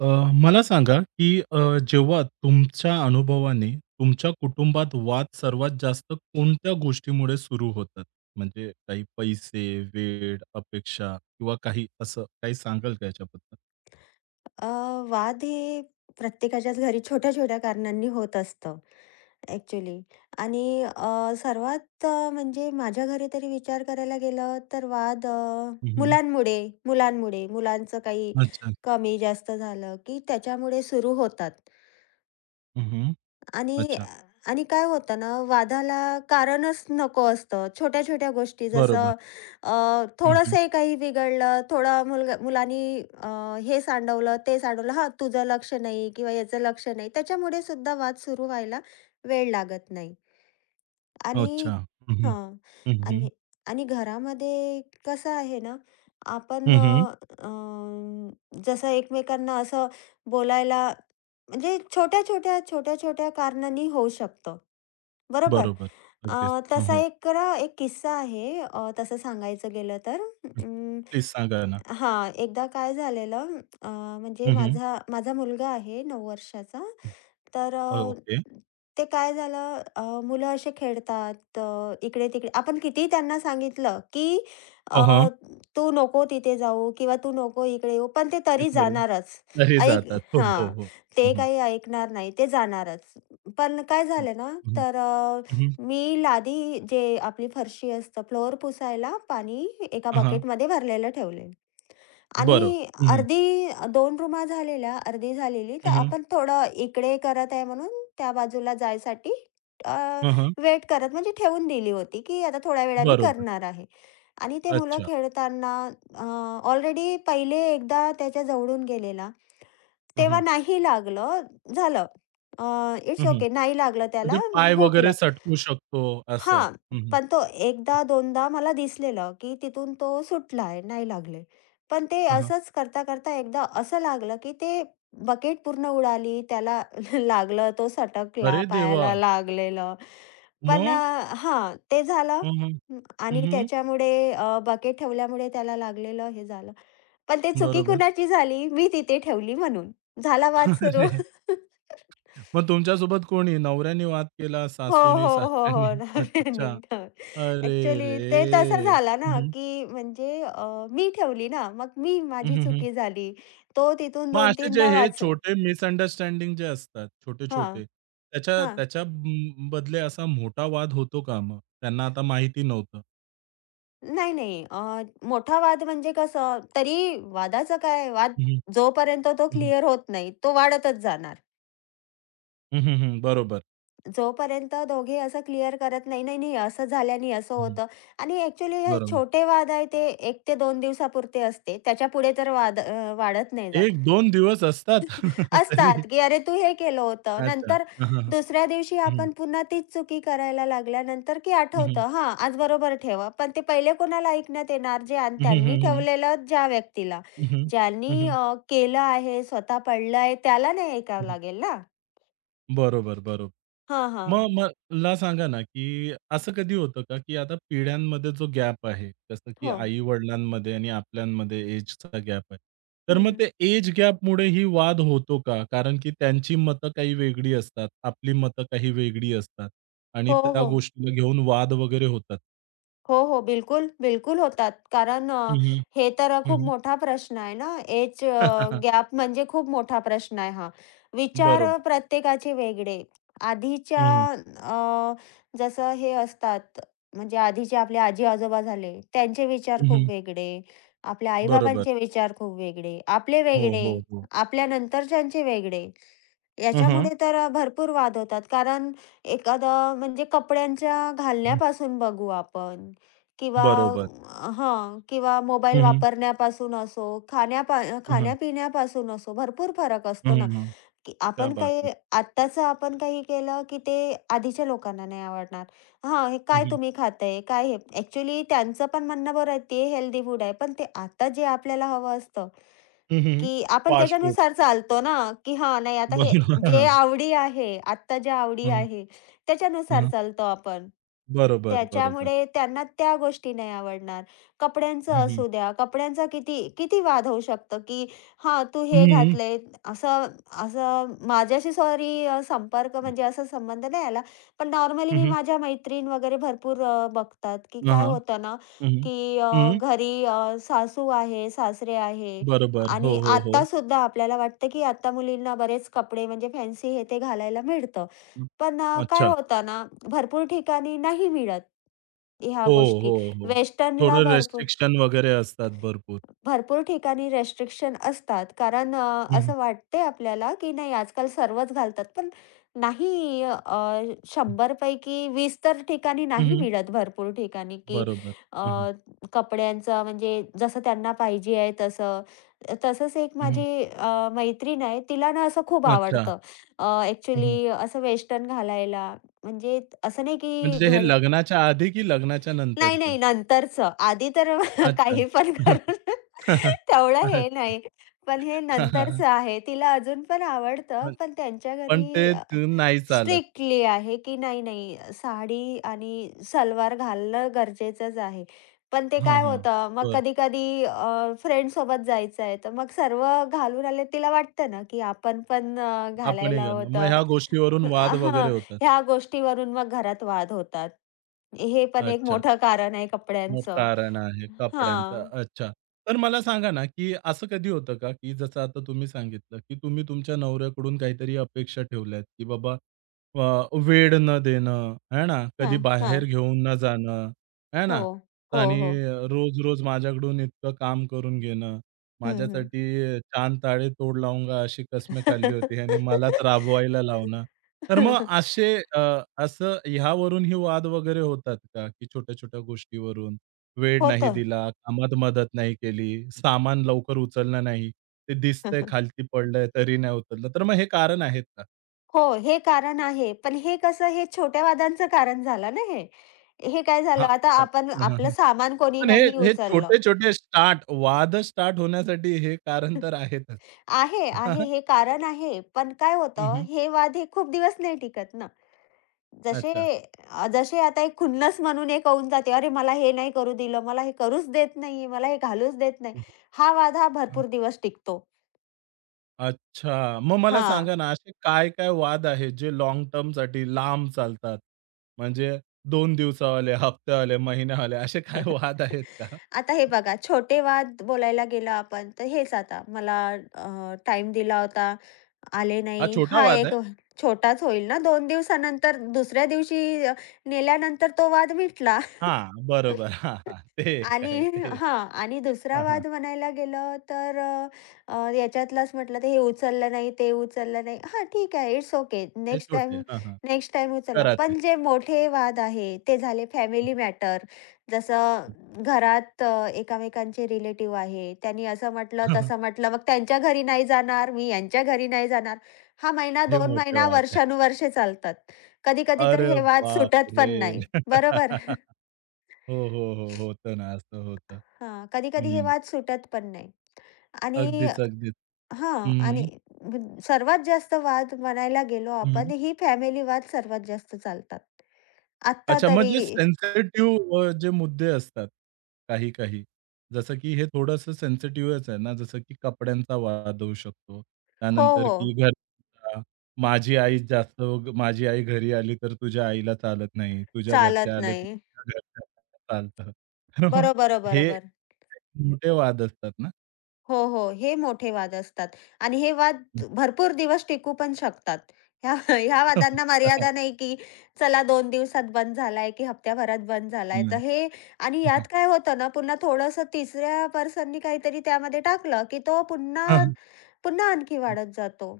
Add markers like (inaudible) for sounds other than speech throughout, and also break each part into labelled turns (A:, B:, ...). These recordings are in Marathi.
A: अ, मला सांगा, की जेव्हा तुमच्या अनुभवाने तुमच्या कुटुंबात वाद सर्वात जास्त कोणत्या गोष्टीमुळे सुरू होतात? म्हणजे काही पैसे, वेळ, अपेक्षा किंवा काही असं काही सांगाल का याच्याबद्दल?
B: अ, वाद हे प्रत्येकाच्याच घरी छोट्या-छोट्या कारणांनी होत असतं ॲक्चुअली. आणि सर्वात म्हणजे माझ्या घरी तरी विचार करायला गेलं तर वाद,
A: हं,
B: मुलांमुळे, मुलांमुळे, मुलांचं काही
A: अच्छा.
B: कमी जास्त झालं की त्याच्यामुळे सुरू होतात.
A: हं,
B: आणि
A: अच्छा.
B: आणि काय होतं ना, वादाला कारणच नको असतं. छोट्या-छोट्या गोष्टी
A: बरोबर.
B: जसं, अ,
A: हं,
B: थोडंसंही काही बिघडलं, थोडा मुलगा मुलानी अ, हे सांडवलं, ते सांडवलं. हां, तुझं लक्ष नाही किंवा याचं लक्ष नाही. त्याच्यामुळे सुद्धा वाद सुरू व्हायला वेळ लागत नाही. आणि
A: अच्छा. हं, हं.
B: हां.
A: हं,
B: आणि आणि घरामध्ये कसं आहे ना, आपण, अ, अ, जसं एकमेकांना असं बोलायला म्हणजे छोट्या-छोट्या कारणांनी होऊ शकतं. बरोबर.
A: बरोबर.
B: अ,
A: अगदीच. हो,
B: तसा
A: हो.
B: एक ना एक किस्सा आहे, तसं सांगायचं गेलं तर अं,
A: प्लीज सांगा ना.
B: हां, एकदा काय झालेलं, अ, म्हणजे
A: हं,
B: माझा माझा मुलगा आहे 9 वर्षाचा. तर
A: ओके.
B: ते काय झालं, मुलं असे खेळतात इकडे-तिकडे. आपण कितीही त्यांना सांगितलं, की अ,
A: हां,
B: "तू नको तिथे जाऊ किंवा तू नको इकडे येऊ." पण ते
A: ते
B: तरी
A: करू
B: जाणारच.
A: तरी
B: ऐक,
A: जातात. हो, हो,
B: हां,
A: हो.
B: ते
A: हं,
B: काही ऐकणार नाही. ते जाणारच. पण काय झालं ना, तर
A: हं, हं.
B: मी लादी जे आपली फरशी असतं, फ्लोअर पुसायला पाणी एका
A: हां,
B: बकेटमध्ये भरलेलं ठेवले.
A: बरं.
B: आणि अर्धी 2 रूमा झालेल्या, अर्धी झालेली, तर
A: हं, हं.
B: आपण थोडं इकडे करत आहे म्हणून त्या बाजूला जायसाठी अ,
A: हं, हं.
B: वेट करत म्हणजे ठेवून दिली होती, की आता थोड्या वेळाने
A: बरोबर.
B: करणार आहे. आणि ते मुलं
A: अच्छा.
B: खेळताना अ, ऑलरेडी पहिले एकदा त्याच्या जवळून गेलेला.
A: हं,
B: तेव्हा
A: हं.
B: नाही लागलं, झालं.
A: हं,
B: इट्स
A: हं.
B: ओके, नाही लागलं त्याला,
A: म्हणजे पाय वगैरे
B: हुकलं.
A: सटकू शकतो असं.
B: हां,
A: हं, हं.
B: पण तो एकदा दोनदा मला दिसलेलं, की तिथून तो सुटलाय, नाही लागले. पण ते
A: हं, हं.
B: असंच करता-करता एकदा असं लागलं, की ते बकेट पूर्ण उडाली, त्याला (laughs) लागलं, तो सटकला,
A: अरे देवा!
B: पायाला लागलेलं. पण
A: मग?
B: हां, ते झालं.
A: हं, हं.
B: हं,
A: हं,
B: आणि
A: हं.
B: त्याच्यामुळे, बकेट ठेवल्यामुळे त्याला लागलेलं हे झालं. पण ते चुकी
A: बरोबर.
B: कुणाची झाली? मी तिथे ठेवली म्हणून. झाला वाद
A: (laughs)
B: सुरू.
A: अरे!
B: (laughs)
A: मग तुमच्यासोबत कोणी नवऱ्याने वाद केला,
B: हो,
A: सासूने,
B: हो, हो,
A: सासऱ्याने?
B: हो. (laughs) नव्याने
A: अच्छा.
B: ठेव.
A: अरे
B: ॲक्चुअली ते तसं
A: रे!
B: झालं
A: हं,
B: ना,
A: हं.
B: की म्हणजे मी ठेवली ना, मग मी
A: हं,
B: माझी
A: हं, हं.
B: चुकी झाली. तो तिथून
A: मग असे जे
B: 2-3दा
A: हे
B: वाचला.
A: छोटे मिसअंडरस्टँडिंग जे असतात,
B: हां,
A: छोटे-छोटे, त्याच्या
B: हां.
A: त्याच्या ब बदले असा मोठा वाद होतो का मग? त्यांना आता माहिती नव्हतं.
B: नाही, नाही. मोठा वाद म्हणजे कसं तरी वादाचं काय, वाद
A: हं, हं.
B: जोपर्यंत तो
A: हं, हं.
B: क्लिअर होत नाही, तो वाढतच जाणार.
A: हं, बरोबर.
B: जोपर्यंत दोघे असं क्लिअर करत नाही, "नाही, नाही, असं झाल्याने असं
A: हं,
B: होतं." आणि ॲक्चुअली हे
A: बरोबर.
B: छोटे वाद आहे ते 1 ते 2 दिवसापुरते असते. त्याच्यापुढे तर वाद वाढत नाही जात.
A: एक दोन दिवस असतात (laughs)
B: असतात,
A: तरी.
B: की "अरे तू हे केलं होतं."
A: अच्छा.
B: नंतर दुसऱ्या दिवशी
A: हं.
B: आपण पुन्हा तीच चुकी करायला लागल्यानंतर की
A: हं, हं.
B: आठवतं, "हां, आज बरोबर ठेवा." पण ते पहिले कोणाला ऐकण्यात येणार जे आन
A: हं, हं,
B: त्यांनी
A: हं, हं.
B: ठेवलेलं ज्या व्यक्तीला.
A: हं, हं.
B: ज्यांनी
A: हं,
B: केलं आहे, स्वतः पडलं आहे त्याला नाही ऐकावं
A: हं.
B: लागेल ना.
A: बरोबर, बरोबर.
B: हां,
A: मग
B: हां.
A: मला सांगा ना, की असं कधी होतं का, की आता पिढ्यांमध्ये जो गॅप आहे, जसं की
B: हो.
A: आई-वडिलांमध्ये आणि आपल्यांमध्ये एजचा गॅप आहे. तर
B: हं,
A: मग
B: हं.
A: ते एज गॅपमुळे ही वाद होतो का? कारण की त्यांची मतं काही वेगळी असतात, आपली मतं काही वेगळी असतात आणि
B: हो,
A: त्या
B: हो.
A: गोष्टीला घेऊन वाद वगैरे होतात.
B: हो, हो. बिलकुल, बिलकुल होतात. कारण
A: हं, हं.
B: हे तर खूप मोठा प्रश्न आहे ना, एज
A: (laughs)
B: गॅप म्हणजे खूप मोठा प्रश्न आहे हा. विचार
A: बरोबर.
B: प्रत्येकाचे वेगळे.
A: हं,
B: आधीच्या
A: हं.
B: अ, जसं हे असतात, म्हणजे आधीचे आपले आजी-आजोबा झाले, त्यांचे विचार खूप वेगळे. आपल्या आई
A: बरोबर.
B: विचार खूप वेगळे. आपले
A: हो,
B: वेगळे.
A: हो, हो.
B: आपल्या नंतरच्यांचे वेगळे.
A: हं,
B: याच्यामुळे तर भरपूर वाद होतात. कारण एखादं म्हणजे कपड्यांच्या घालण्यापासून बघू आपण, किंवा
A: बरोबर.
B: हां, किंवा मोबाईल
A: हं, हं.
B: वापरण्यापासून असो,
A: हं, हं.
B: खाण्यापिण्यापासून असो, भरपूर फरक
A: हं,
B: असतो ना,
A: हं.
B: की आपण काही, आत्ताचं आपण काही केलं, की ते आधीच्या लोकांना नाही आवडणार. हां, "हे काय तुम्ही खाताय? काय हे?" ॲक्चुअली त्यांचं पण म्हणणं बरोबर आहे, ते हेल्दी फूड आहे. पण ते आता जे आपल्याला हवं असतं,
A: हं, हं, हं.
B: की आपण
A: पासपोर्ट.
B: त्याच्यानुसार चालतो ना, की हां, नाही आता हे जे
A: बरं. (laughs)
B: आवडी आहे, आत्ता ज्या आवडी
A: हां, हां,
B: आहे,
A: हां,
B: त्याच्यानुसार
A: हां.
B: चालतो आपण.
A: बरोबर, बरोबर.
B: त्याच्यामुळे त्यांना त्या गोष्टी नाही आवडणार. कपड्यांचं
A: हं, हं.
B: असू द्या, कपड्यांचा किती किती वाद होऊ शकतो, की "हां, तू हे
A: हं,
B: घातलंय." असं असं माझ्याशी सॉरी संपर्क म्हणजे असा संबंध नाही आला. पण नॉर्मली
A: हं,
B: मी
A: हं.
B: माझ्या मैत्रीण वगैरे भरपूर बघतात, की
A: हां,
B: काय
A: हां.
B: होतं ना,
A: हं, हं.
B: की
A: हं.
B: घरी सासू आहे, सासरे आहे,
A: बरोबर. हो,
B: आणि
A: हो, हो.
B: आता सुद्धा आपल्याला वाटतं, की आता मुलींना बरेच कपडे म्हणजे फॅन्सी हे ते घालायला मिळतं.
A: हं.
B: पण काय
A: अच्छा.
B: होतं ना, भरपूर ठिकाणी नाही मिळत ह्या
A: हो,
B: गोष्टी.
A: हो, हो.
B: वेस्टर्नला
A: थोडं
B: भरपूर,
A: रिस्ट्रिक्शन वगैरे असतात भरपूर.
B: भरपूर ठिकाणी रिस्ट्रिक्शन असतात. कारण
A: हं, हं.
B: असं वाटते आपल्याला, की नाही आजकाल सर्वच घालतात. पण नाही,
A: हं,
B: 100 पैकी 20 तर ठिकाणी
A: हं,
B: नाही
A: हं.
B: मिळत भरपूर ठिकाणी, की
A: बरोबर. हं, हं.
B: अ, कपड्यांचं म्हणजे जसं त्यांना पाहिजे आहे तसं. तसंच एक
A: हं, हं.
B: माझी मैत्रीण आहे, तिला ना असं खूप
A: अच्छा.
B: आवडतं. अ,
A: हं, हं.
B: असं वेस्टर्न घालायला. म्हणजे असं नाही की
A: म्हणजे हे
B: घरी
A: लग्नाच्या आधी की लग्नाच्या
B: नाही,
A: नंतरचं?
B: नाही नंतरचं. आधी तर (laughs)
A: अच्छा.
B: काही पण करून
A: (laughs)
B: (laughs) तेवढं हे
A: अच्छा.
B: नाही. पण हे
A: हां, हां.
B: नंतरचं आहे. तिला अजून पण आवडतं,
A: पण
B: पण त्यांच्या
A: पण ते
B: घरी
A: नाहीच चालत.
B: स्ट्रिक्टली आहे, की नाही, नाही साडी आणि सलवार घालणं गरजेचंच आहे. पण ते
A: हां,
B: काय
A: हां.
B: होतं, मग
A: बरं.
B: कधी-कधी फ्रेंडसोबत जायचं आहे, तर मग सर्व घालून आले तिला वाटतं ना, की आपण पण
A: आपणही
B: घालायला हवं.
A: घेणार. मग ह्या गोष्टीवरून वाद वगैरे
B: हां,
A: होतात.
B: ह्या गोष्टीवरून मग घरात वाद होतात. हे पण एक
A: अच्छा.
B: मोठं कारण आहे
A: मग
B: कपड्यांचं.
A: कारण आहे कपड्यांचं.
B: हां,
A: अच्छा. तर मला सांगा ना, की असं कधी होतं का, की जसं आता तुम्ही सांगितलं, की तुम्ही तुमच्या नवऱ्याकडून काहीतरी अपेक्षा ठेवल्यात, की बाबा वेड न देणं, आहे ना, कधी
B: हां,
A: बाहेर
B: हां.
A: घेऊन न जाणं, आहे
B: हो,
A: ना?
B: हो,
A: आणि
B: हो.
A: रोज-रोज माझ्याकडून इतकं काम करून घेणं,
B: हं, हं.
A: माझ्यासाठी चांद ताळे तोड लावूंगा अशी कसमे खाल्ली होती आणि मलाच राबवायला लावणं. तर मग
B: (laughs)
A: असे असं ह्यावरूनही वाद वगैरे होतात का, की छोट्या-छोट्या गोष्टीवरून? वेळ नाही
B: होतं.
A: दिला, कामात मदत नाही केली, सामान लवकर उचललं नाही. ते दिसतंय
B: (laughs)
A: खालती पडलंय तरी नाही उचललं. तर मग हे कारण आहेत का?
B: हो, हे कारण आहे. पण हे कसं, हे छोट्या वादांचं कारण झालं ना हे. हे काय झालं
A: हां,
B: आता,
A: पण
B: आपण
A: (laughs) हं, हं,
B: आपलं
A: हं.
B: सामान कोणी
A: पण हे
B: नाही
A: हे
B: उचललं.
A: छोटे-छोटे स्टार्ट वाद स्टार्ट होण्यासाठी हे कारण
B: (laughs)
A: तर आहेतच.
B: आहे, आहे.
A: (laughs)
B: हे कारण आहे. पण काय
A: हं,
B: होतं,
A: हं.
B: हे वादे खूप दिवस नाही टिकत ना. जसे,
A: अच्छा.
B: जसे आता एक खुन्नस म्हणून एक होऊन जाते, "अरे मला हे नाही करू दिलं, मला हे करूच देत नाहीये, मला हे घालूच देत नाही." हा वाद हा
A: हां.
B: भरपूर दिवस टिकतो.
A: अच्छा. मग मला
B: हां.
A: सांगा ना असे काय-काय वाद आहेत जे लाँग टर्मसाठी लांब चालतात? म्हणजे 2 दिवसावाले, हफ्त्यावाले, महिन्यावाले असे काय
B: (laughs)
A: वाद आहेत का?
B: आता हे बघा, छोटे वाद बोलायला गेलो आपण, तर हेच आता मला अ, दिला होता, आले
A: हा
B: नाही.
A: छोटा
B: हा
A: वाद
B: एक
A: आहे.
B: छोटाच होईल ना, 2 दिवसानंतर दुसऱ्या दिवशी नेल्यानंतर तो वाद मिटला.
A: हां, बरोबर. हां, हां. ते एक
B: आणि
A: आहे ते.
B: हां, आणि दुसरा
A: हां, हां.
B: वाद म्हणायला गेलं तर अ, अ, याच्यातलाच म्हटलं तर हे उचललं नाही, ते उचललं नाही. हां, ठीक आहे. It's okay.
A: हे
B: नेक्स्ट
A: छोटे.
B: टाईम
A: हां, हां.
B: नेक्स्ट टाईम उचललं.
A: करा ते.
B: पण जे मोठे वाद आहे ते झाले फॅमिली मॅटर. जसं
A: (laughs)
B: घरात एकामेकांचे रिलेटिव्ह आहे. त्यांनी असं म्हटलं,
A: हां, हां.
B: तसं म्हटलं. मग त्यांच्या घरी नाही जाणार, मी यांच्या घरी नाही जाणार. हा महिना,
A: हे
B: 2
A: मोठे
B: महिना,
A: वाद.
B: वर्षानुवर्षे चालतात. कधी-कधी तर
A: अरे
B: हे वाद सुटत
A: बापरे!
B: पण नाही. बरोबर?
A: (laughs) हो, हो, हो. होतं ना, असं होतं.
B: हां, कधी-कधी हे
A: हं.
B: वाद सुटत पण नाही. आणि
A: अगदीच, अगदीच.
B: हां,
A: हं,
B: आणि
A: हं.
B: सर्वात जास्त वाद म्हणायला गेलो आपण,
A: हं.
B: ही फॅमिली वाद सर्वात जास्त चालतात. आत्ता
A: अच्छा, मग
B: तरी
A: जे सेन्सिटिव्ह जे मुद्दे असतात काही, काही. जसं की हे थोडंसं सेन्सिटिव्हच आहे ना, जसं की कपड्यांचा वाद होऊ शकतो.
B: हो,
A: त्यानंतर
B: हो.
A: की घर माझी आई जास्त माझी आई घरी आली तर तुझ्या आईला चालत नाही. तुझ्या घरचे
B: चालत
A: आले तर
B: नाही.
A: तुझ्या घरच्यांना चालतं. (laughs) तर मग
B: बरोबर,
A: हे
B: बरोबर.
A: मोठे वाद असतात ना.
B: हो, हो. हे मोठे वाद असतात आणि हे वाद भरपूर दिवस टिकू पण शकतात. ह्या (laughs) ह्या वादांना मर्यादा
A: (laughs)
B: नाही, की चला 2 दिवसात बंद झालाय, की हप्त्याभरात बंद झालाय. तर
A: नाही.
B: हे, आणि यात काय होतं ना, पुन्हा थोडंसं तिसऱ्या पर्सननी काहीतरी त्यामध्ये टाकलं, की तो पुन्हा पुन्हा आणखी वाढत जातो.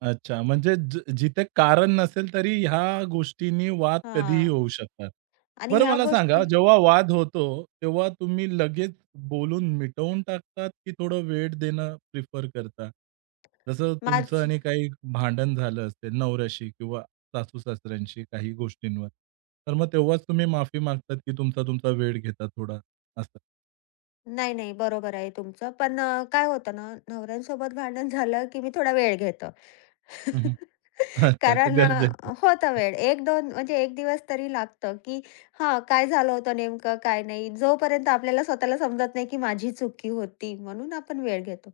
A: अच्छा, म्हणजे ज जिथे कारण नसेल तरी ह्या गोष्टींनी वाद कधीही
B: हां.
A: होऊ शकतात.
B: आणि
A: बरं
B: ह्या
A: मला सांगा
B: गोष्टी
A: जेव्हा वाद होतो, तेव्हा तुम्ही लगेच बोलून मिटवून टाकतात, की थोडं वेळ देणं प्रिफर करता? जसं
B: माझ
A: तुमचं आणि काही भांडण झालं असेल नवऱ्याशी किंवा सासू-सासऱ्यांशी काही गोष्टींवर, तर मग तेव्हाच तुम्ही माफी मागतात, की तुमचा तुमचा वेळ घेता थोडा असं?
B: नाही, नाही. बरोबर आहे तुमचं. पण काय होतं ना, नवऱ्यांसोबत भांडण झालं, की मी थोडा वेळ घेतो.
A: हं,
B: (laughs)
A: अच्छा, तर
B: कारण
A: गरजेचं.
B: होता वेळ. 1-2 म्हणजे 1 दिवस तरी लागतं, की हां, काय झालं होतं नेमकं, काय नाही. जोपर्यंत आपल्याला स्वतःला समजत नाही, की माझी चुकी होती, म्हणून आपण वेळ घेतो.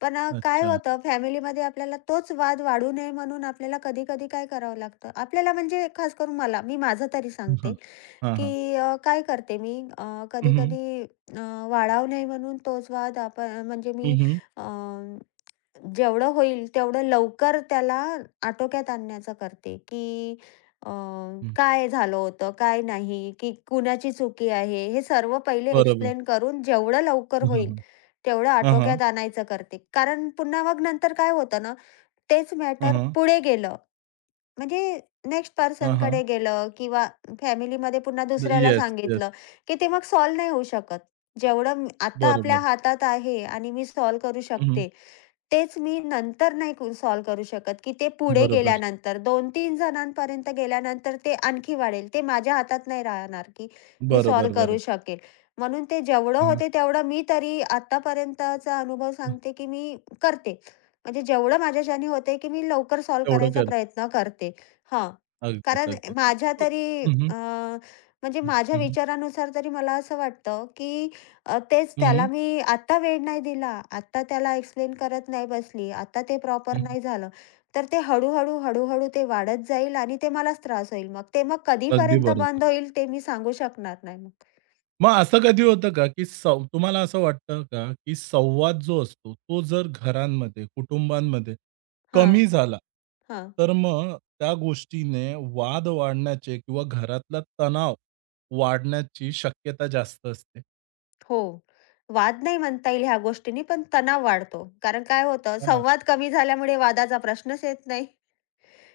B: पण काय
A: अच्छा.
B: होतं, फॅमिलीमध्ये आपल्याला तोच वाद वाढू नये म्हणून आपल्याला कधी-कधी काय करावं लागतं. आपल्याला म्हणजे खास करून मला, मी माझं तरी सांगते,
A: हां. हां, हां.
B: की काय करते मी
A: हं, हं.
B: कधी-कधी, वाढावू नये म्हणून तोच वाद आपण म्हणजे मी
A: हं,
B: जेवढं होईल तेवढं लवकर त्याला आटोक्यात आणण्याचा करते, की अ, काय झालं होतं, काय नाही, की कुणाची चुकी आहे, हे सर्व पहिले
A: बरोबर.
B: एक्सप्लेन करून जेवढं लवकर
A: हं, हं,
B: होईल
A: हं.
B: तेवढं
A: हं, हं.
B: आटोक्यात आणायचं करते. कारण पुन्हा मग नंतर काय होतं ना, तेच
A: हं,
B: मॅटर
A: हं.
B: पुढे गेलं, म्हणजे नेक्स्ट
A: हं, हं.
B: पर्सनकडे गेलं किंवा फॅमिलीमध्ये पुन्हा
A: द
B: दुसऱ्याला
A: येस, येस.
B: सांगितलं, की ते मग सॉल्व्ह नाही होऊ शकत. जेवढं आता आपल्या
A: बरोबर.
B: हातात आहे आणि मी सॉल्व्ह करू
A: हं, हं.
B: शकते, तेच मी नंतर नाही सॉल्व्ह करू शकत, की ते पुढे
A: बरोबर.
B: गेल्यानंतर 2-3 जणांपर्यंत गेल्यानंतर ते आणखी वाढेल. ते माझ्या हातात नाही राहणार, की मी सॉल्व्ह
A: बरोबर,
B: करू
A: बरोबर.
B: शकेल. म्हणून ते जेवढं
A: हं, हं.
B: होते तेवढं मी तरी आत्तापर्यंतचा अनुभव
A: हं.
B: सांगते, की मी करते. म्हणजे जेवढं माझ्याच्याने होते, की मी लवकर सॉल्व्ह
A: तेवढं
B: करायचा
A: करतो.
B: प्रयत्न करते. हां,
A: अगदीच,
B: कारण
A: अगदीच.
B: माझ्या
A: अ,
B: तरी
A: हं, हं.
B: म्हणजे
A: हं,
B: माझ्या
A: हं.
B: विचारानुसार तरी मला असं वाटतं, की तेच
A: हं,
B: त्याला
A: हं.
B: मी आत्ता वेळ नाही दिला. आत्ता त्याला एक्सप्लेन करत नाही बसली. आत्ता ते प्रॉपर
A: हं, हं.
B: नाही झालं. तर ते हळूहळू ते वाढत जाईल आणि ते मलाच त्रास होईल मग. ते मग
A: अगदी
B: कधीपर्यंत
A: बरोबर.
B: बंद होईल ते मी सांगू शकणार नाही मग.
A: मग असं कधी होतं का, की सं तुम्हाला असं वाटतं का, की संवाद जो असतो, तो जर घरांमध्ये, कुटुंबांमध्ये
B: हां,
A: कमी झाला,
B: हां.
A: तर मग त्या गोष्टीने वाद वाढण्याचे किंवा घरातला तणाव वाढण्याची शक्यता जास्त असते?
B: हो. वाद नाही म्हणता येईल ह्या गोष्टींनी, पण तणाव वाढतो. कारण काय होतं,
A: हां, हां.
B: संवाद कमी झाल्यामुळे वादाचा प्रश्नच येत नाही.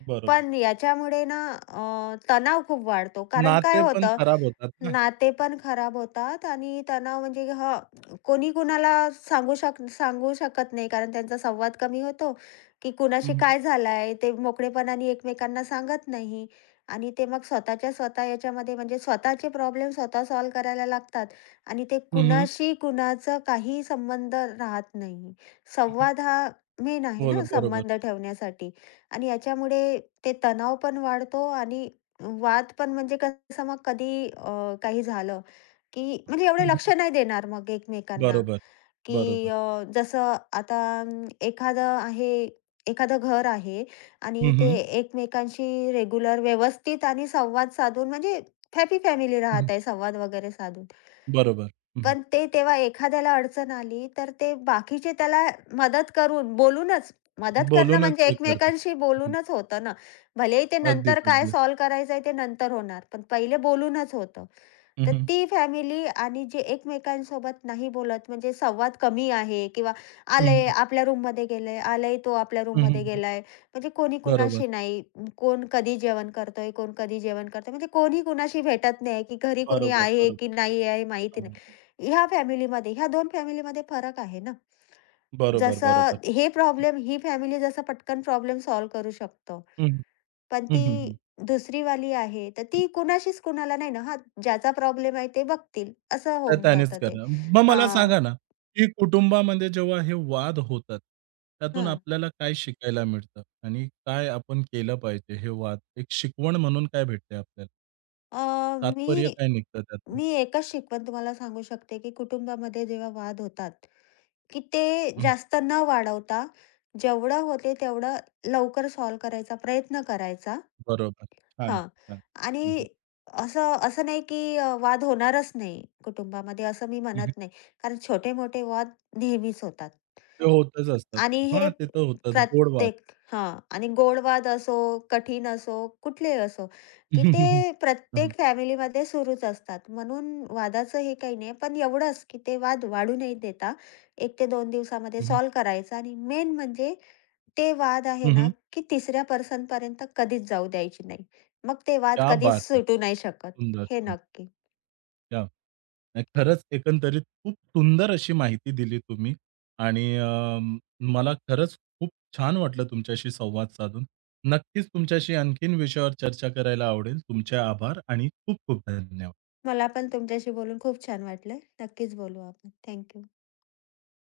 A: बरोबर.
B: पण याच्यामुळे ना अ, तणाव खूप वाढतो. कारण काय
A: नाते पण
B: होतं,
A: खराब होतात ना.
B: नाते पण खराब होतात आणि तणाव म्हणजे हां, कोणी कुणाला सांगू शकत नाही, कारण त्यांचा संवाद कमी होतो, की
A: हं,
B: कुणाशी
A: हं.
B: काय झालंय ते मोकळेपणाने एकमेकांना सांगत नाही, आणि ते मग स्वतःच्या स्वतः याच्यामध्ये म्हणजे स्वतःचे प्रॉब्लेम स्वतः सॉल्व्ह करायला लागतात आणि ते
A: हं,
B: कुणाशी कुणाचं काही संबंध राहत नाही. संवाद हा मेन आहे
A: बोल
B: ना
A: बरोबर.
B: संबंध ठेवण्यासाठी, आणि याच्यामुळे ते तणाव पण वाढतो आणि वाद पण, म्हणजे कसं मग कधी काही झालं, की म्हणजे एवढे लक्ष
A: हं,
B: नाही देणार मग एकमेकांना,
A: बरोबर.
B: की
A: बरोबर.
B: जसं आता एखादं घर आहे आणि
A: हं,
B: ते
A: हं.
B: एकमेकांशी रेग्युलर व्यवस्थित आणि संवाद साधून म्हणजे हॅपी फॅमिली
A: हं,
B: राहत
A: हं.
B: आहे, संवाद वगैरे साधून.
A: बरोबर. हं,
B: पण ते तेव्हा एखाद्याला अडचण आली, तर ते बाकीचे त्याला मदत करून बोलूनच, मदत करणं
A: बोलूनच
B: म्हणजे
A: हे करतात.
B: एकमेकांशी
A: हं,
B: बोलूनच होतं ना. भलेही ते
A: अगदीच,
B: नंतर काय
A: अगदीच.
B: सॉल्व्ह करायचंय ते नंतर होणार, पण पहिले बोलूनच होतं.
A: हं,
B: तर
A: हं.
B: ती फॅमिली, आणि जे एकमेकांसोबत नाही बोलत म्हणजे संवाद कमी आहे, किंवा
A: हं,
B: आलंय आपल्या रूममध्ये गेलंय, आलंय तो आपल्या रूममध्ये गेलाय. म्हणजे कोणी
A: बरोबर.
B: कुणाशी नाही. कोण कधी जेवण करतोय, कोण कधी जेवण करतोय. म्हणजे कोणी कुणाशी भेटत नाही, की घरी कोणी
A: बरोबर,
B: आहे की
A: बरोबर.
B: नाही आहे माहिती
A: हां.
B: नाही. ह्या फॅमिलीमध्ये, ह्या 2 फॅमिलीमध्ये फरक आहे ना.
A: बरोबर, बरोबर.
B: जसं हे
A: हं,
B: प्रॉब्लेम ही फॅमिली जसं पटकन प्रॉब्लेम सॉल्व्ह करू शकतो.
A: हं.
B: पण ती
A: हं,
B: दुसरी वाली आहे, तर ती कुणाशीच कुणाला नाही ना, हां, ज्याचा प्रॉब्लेम आहे ते बघतील, असं
A: त्या
B: होऊन
A: त्यानेच
B: जातं ते.
A: करणार. मग मला
B: हां,
A: सांगा ना, की कुटुंबामध्ये जेव्हा हे वाद होतात, त्यातून
B: हं.
A: आपल्याला काय शिकायला मिळतं आणि काय आपण केलं पाहिजे हे वाद एक शिकवण म्हणून काय भेटते आपल्याला? तात्पर्य
B: मी
A: काय निघतं त्यातून?
B: मी एकच शिकवण तुम्हाला सांगू शकते, की कुटुंबामध्ये जेव्हा वाद होतात, की ते
A: हं,
B: जास्त न वाढवता, जेवढं होते तेवढं लवकर सॉल्व्ह करायचा प्रयत्न करायचा.
A: बरोबर. छान,
B: हां.
A: छान. हं, हं.
B: आणि असं असं नाही की वाद होणारच नाही कुटुंबामध्ये असं मी
A: हं, हं.
B: म्हणत नाही. कारण छोटे-मोठे वाद नेहमीच होतात.
A: ते होतच असतात.
B: आणि हे
A: हां, ते तर होतच. गोड वाद.
B: प्रत्येक हां. आणि गोड वाद असो, कठीण असो, कुठलेही असो,
A: (laughs)
B: की
A: हं, हं,
B: ते
A: हं.
B: प्रत्येक फॅमिलीमध्ये सुरूच असतात. म्हणून वादाचं हे काही नाही. पण एवढंच की ते वाद वाढू नाही देता 1 ते 2 दिवसामध्ये
A: हं, हं.
B: सॉल्व्ह करायचा आणि मेन म्हणजे ते वाद आहे
A: हं,
B: ना,
A: हं.
B: की तिसऱ्या पर्सनपर्यंत कधीच जाऊ द्यायची नाही. मग ते वाद
A: क्या
B: कधीच
A: बात है!
B: सुटू नाही शकत.
A: सुंदर,
B: हे
A: सुंदर.
B: नक्की.
A: या. नाही खरंच एकंदरीत खूप सुंदर अशी माहिती दिली तुम्ही आणि अं, मला खरंच खूप छान वाटलं तुमच्याशी संवाद साधून. नक्कीच तुमच्याशी आणखीन विषयावर चर्चा करायला आवडेल. तुमचे आभार आणि खूप खूप धन्यवाद.
B: मला पण तुमच्याशी बोलून खूप छान वाटलं. नक्कीच बोलू आपण. थँक